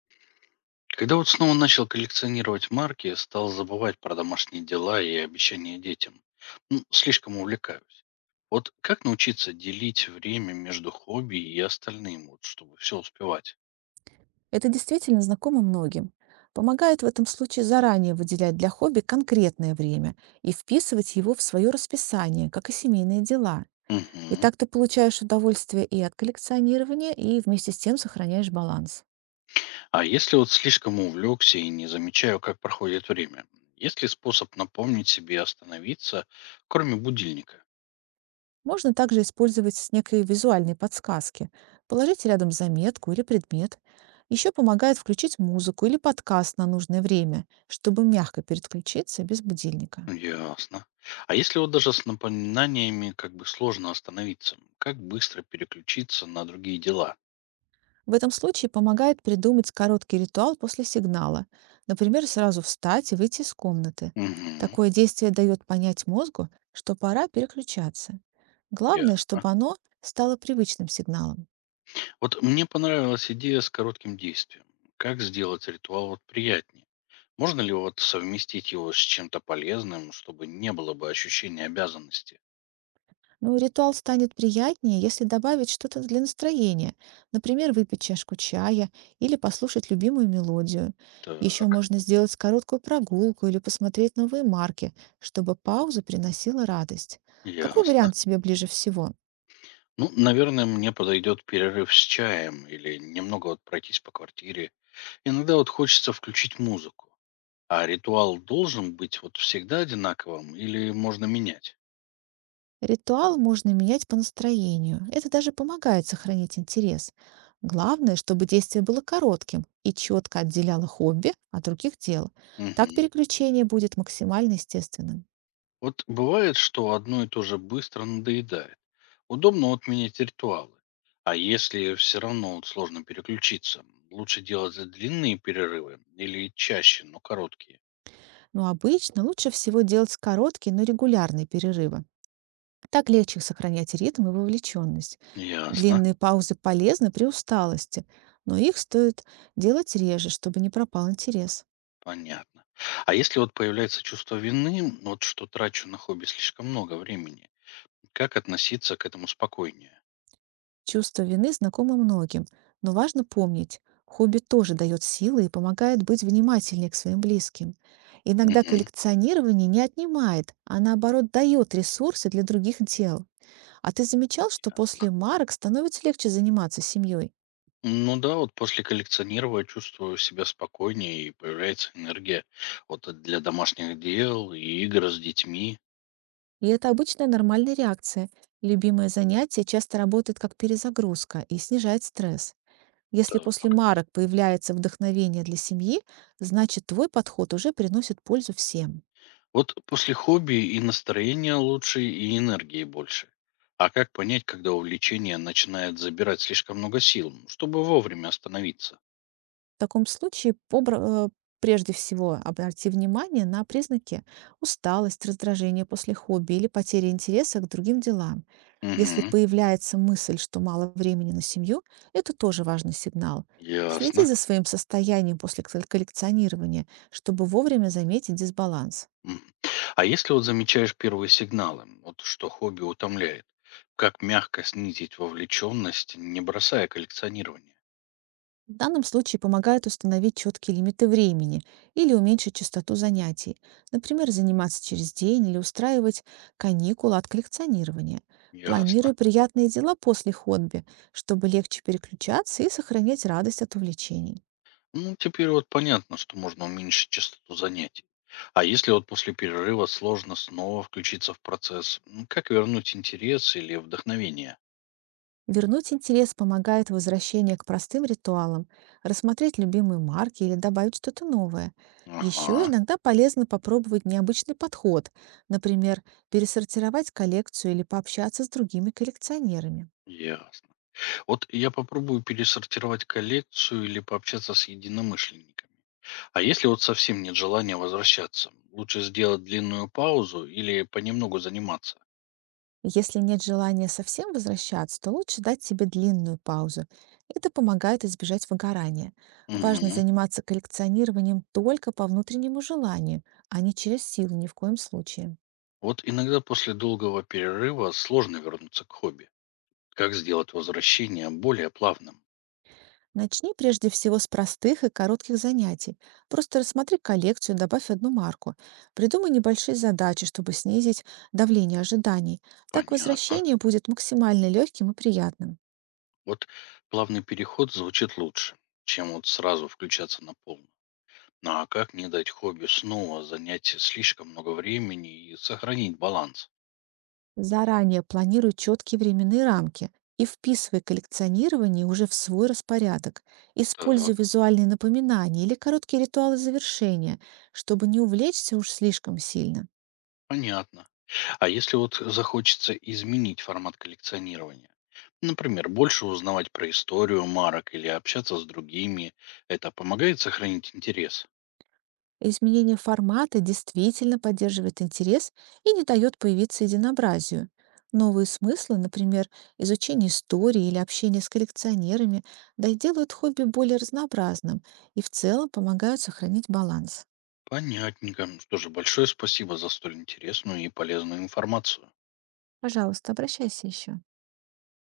Когда вот снова начал коллекционировать марки, стал забывать про домашние дела и обещания детям. Ну, слишком увлекаюсь. Вот как научиться делить время между хобби и остальным, вот, чтобы все успевать? Это действительно знакомо многим. Помогает в этом случае заранее выделять для хобби конкретное время и вписывать его в свое расписание, как и семейные дела. И Мгм. так ты получаешь удовольствие и от коллекционирования, и вместе с тем сохраняешь баланс. А если вот слишком увлекся и не замечаю, как проходит время? Есть ли способ напомнить себе остановиться, кроме будильника? Можно также использовать некие визуальные подсказки. Положить рядом заметку или предмет. Еще помогает включить музыку или подкаст на нужное время, чтобы мягко переключиться без будильника. Ясно. А если вот даже с напоминаниями как бы сложно остановиться, как быстро переключиться на другие дела? В этом случае помогает придумать короткий ритуал после сигнала. Например, сразу встать и выйти из комнаты. Мгм. Такое действие дает понять мозгу, что пора переключаться. Главное, Ясно. чтобы оно стало привычным сигналом. Вот мне понравилась идея с коротким действием. Как сделать ритуал вот приятнее? Можно ли вот совместить его с чем-то полезным, чтобы не было бы ощущения обязанности? Ну, ритуал станет приятнее, если добавить что-то для настроения. Например, выпить чашку чая или послушать любимую мелодию. Еще Так, можно сделать короткую прогулку или посмотреть новые марки, чтобы пауза приносила радость. Какой ясно. вариант тебе ближе всего? Ну, наверное, мне подойдет перерыв с чаем или немного вот пройтись по квартире. Иногда вот хочется включить музыку. А ритуал должен быть вот всегда одинаковым или можно менять? Ритуал можно менять по настроению. Это даже помогает сохранить интерес. Главное, чтобы действие было коротким и четко отделяло хобби от других дел. Так Мгм. переключение будет максимально естественным. Вот бывает, что одно и то же быстро надоедает. Удобно отменить ритуалы. А если все равно вот сложно переключиться, лучше делать длинные перерывы или чаще, но короткие. Но обычно лучше всего делать короткие, но регулярные перерывы. Так легче сохранять ритм и вовлеченность. Ясно, Длинные паузы полезны при усталости, но их стоит делать реже, чтобы не пропал интерес. понятно. А если вот появляется чувство вины, вот что трачу на хобби слишком много времени, как относиться к этому спокойнее? Чувство вины знакомо многим, но важно помнить, хобби тоже дает силы и помогает быть внимательнее к своим близким. Иногда Мгм, коллекционирование не отнимает, а наоборот дает ресурсы для других дел. А ты замечал, что ясно. после марок становится легче заниматься семьей? Ну да, вот после коллекционирования чувствую себя спокойнее и появляется энергия вот для домашних дел и игр с детьми. И это обычная нормальная реакция. Любимое занятие часто работает как перезагрузка и снижает стресс. Если после марок появляется вдохновение для семьи, значит твой подход уже приносит пользу всем. Вот после хобби и настроение лучше, и энергии больше. А как понять, когда увлечение начинает забирать слишком много сил, чтобы вовремя остановиться? В таком случае прежде всего обрати внимание на признаки: усталость, раздражение после хобби или потери интереса к другим делам. Если Угу, появляется мысль, что мало времени на семью, это тоже важный сигнал. Следи ясно. за своим состоянием после коллекционирования, чтобы вовремя заметить дисбаланс. М. А если вот замечаешь первые сигналы, вот что хобби утомляет, как мягко снизить вовлеченность, не бросая коллекционирование? В данном случае помогает установить четкие лимиты времени или уменьшить частоту занятий, например, заниматься через день или устраивать каникулы от коллекционирования. Ясно. Планируй приятные дела после хобби, чтобы легче переключаться и сохранять радость от увлечений. Ну, теперь вот понятно, что можно уменьшить частоту занятий. А если вот после перерыва сложно снова включиться в процесс, как вернуть интерес или вдохновение? Вернуть интерес помогает возвращение к простым ритуалам, рассмотреть любимые марки или добавить что-то новое. Еще Ага, иногда полезно попробовать необычный подход, например, пересортировать коллекцию или пообщаться с другими коллекционерами. ясно. Вот я попробую пересортировать коллекцию или пообщаться с единомышленниками. А если вот совсем нет желания возвращаться, лучше сделать длинную паузу или понемногу заниматься? Если нет желания совсем возвращаться, то лучше дать себе длинную паузу. Это помогает избежать выгорания. Важно Мгм. заниматься коллекционированием только по внутреннему желанию, а не через силу ни в коем случае. Вот иногда после долгого перерыва сложно вернуться к хобби. Как сделать возвращение более плавным? Начни прежде всего с простых и коротких занятий. Просто рассмотри коллекцию, добавь одну марку. Придумай небольшие задачи, чтобы снизить давление ожиданий. Так Понятно. возвращение будет максимально легким и приятным. Вот плавный переход звучит лучше, чем вот сразу включаться на полную. Ну а как не дать хобби снова занять слишком много времени и сохранить баланс? Заранее планируй четкие временные рамки и вписывай коллекционирование уже в свой распорядок. Так, Используй визуальные напоминания или короткие ритуалы завершения, чтобы не увлечься уж слишком сильно. понятно. А если вот захочется изменить формат коллекционирования? Например, больше узнавать про историю марок или общаться с другими. Это помогает сохранить интерес? Изменение формата действительно поддерживает интерес и не дает появиться единообразию. Новые смыслы, например, изучение истории или общение с коллекционерами, да и делают хобби более разнообразным и в целом помогают сохранить баланс. Понятненько. Что же, большое спасибо за столь интересную и полезную информацию. Пожалуйста, обращайся еще.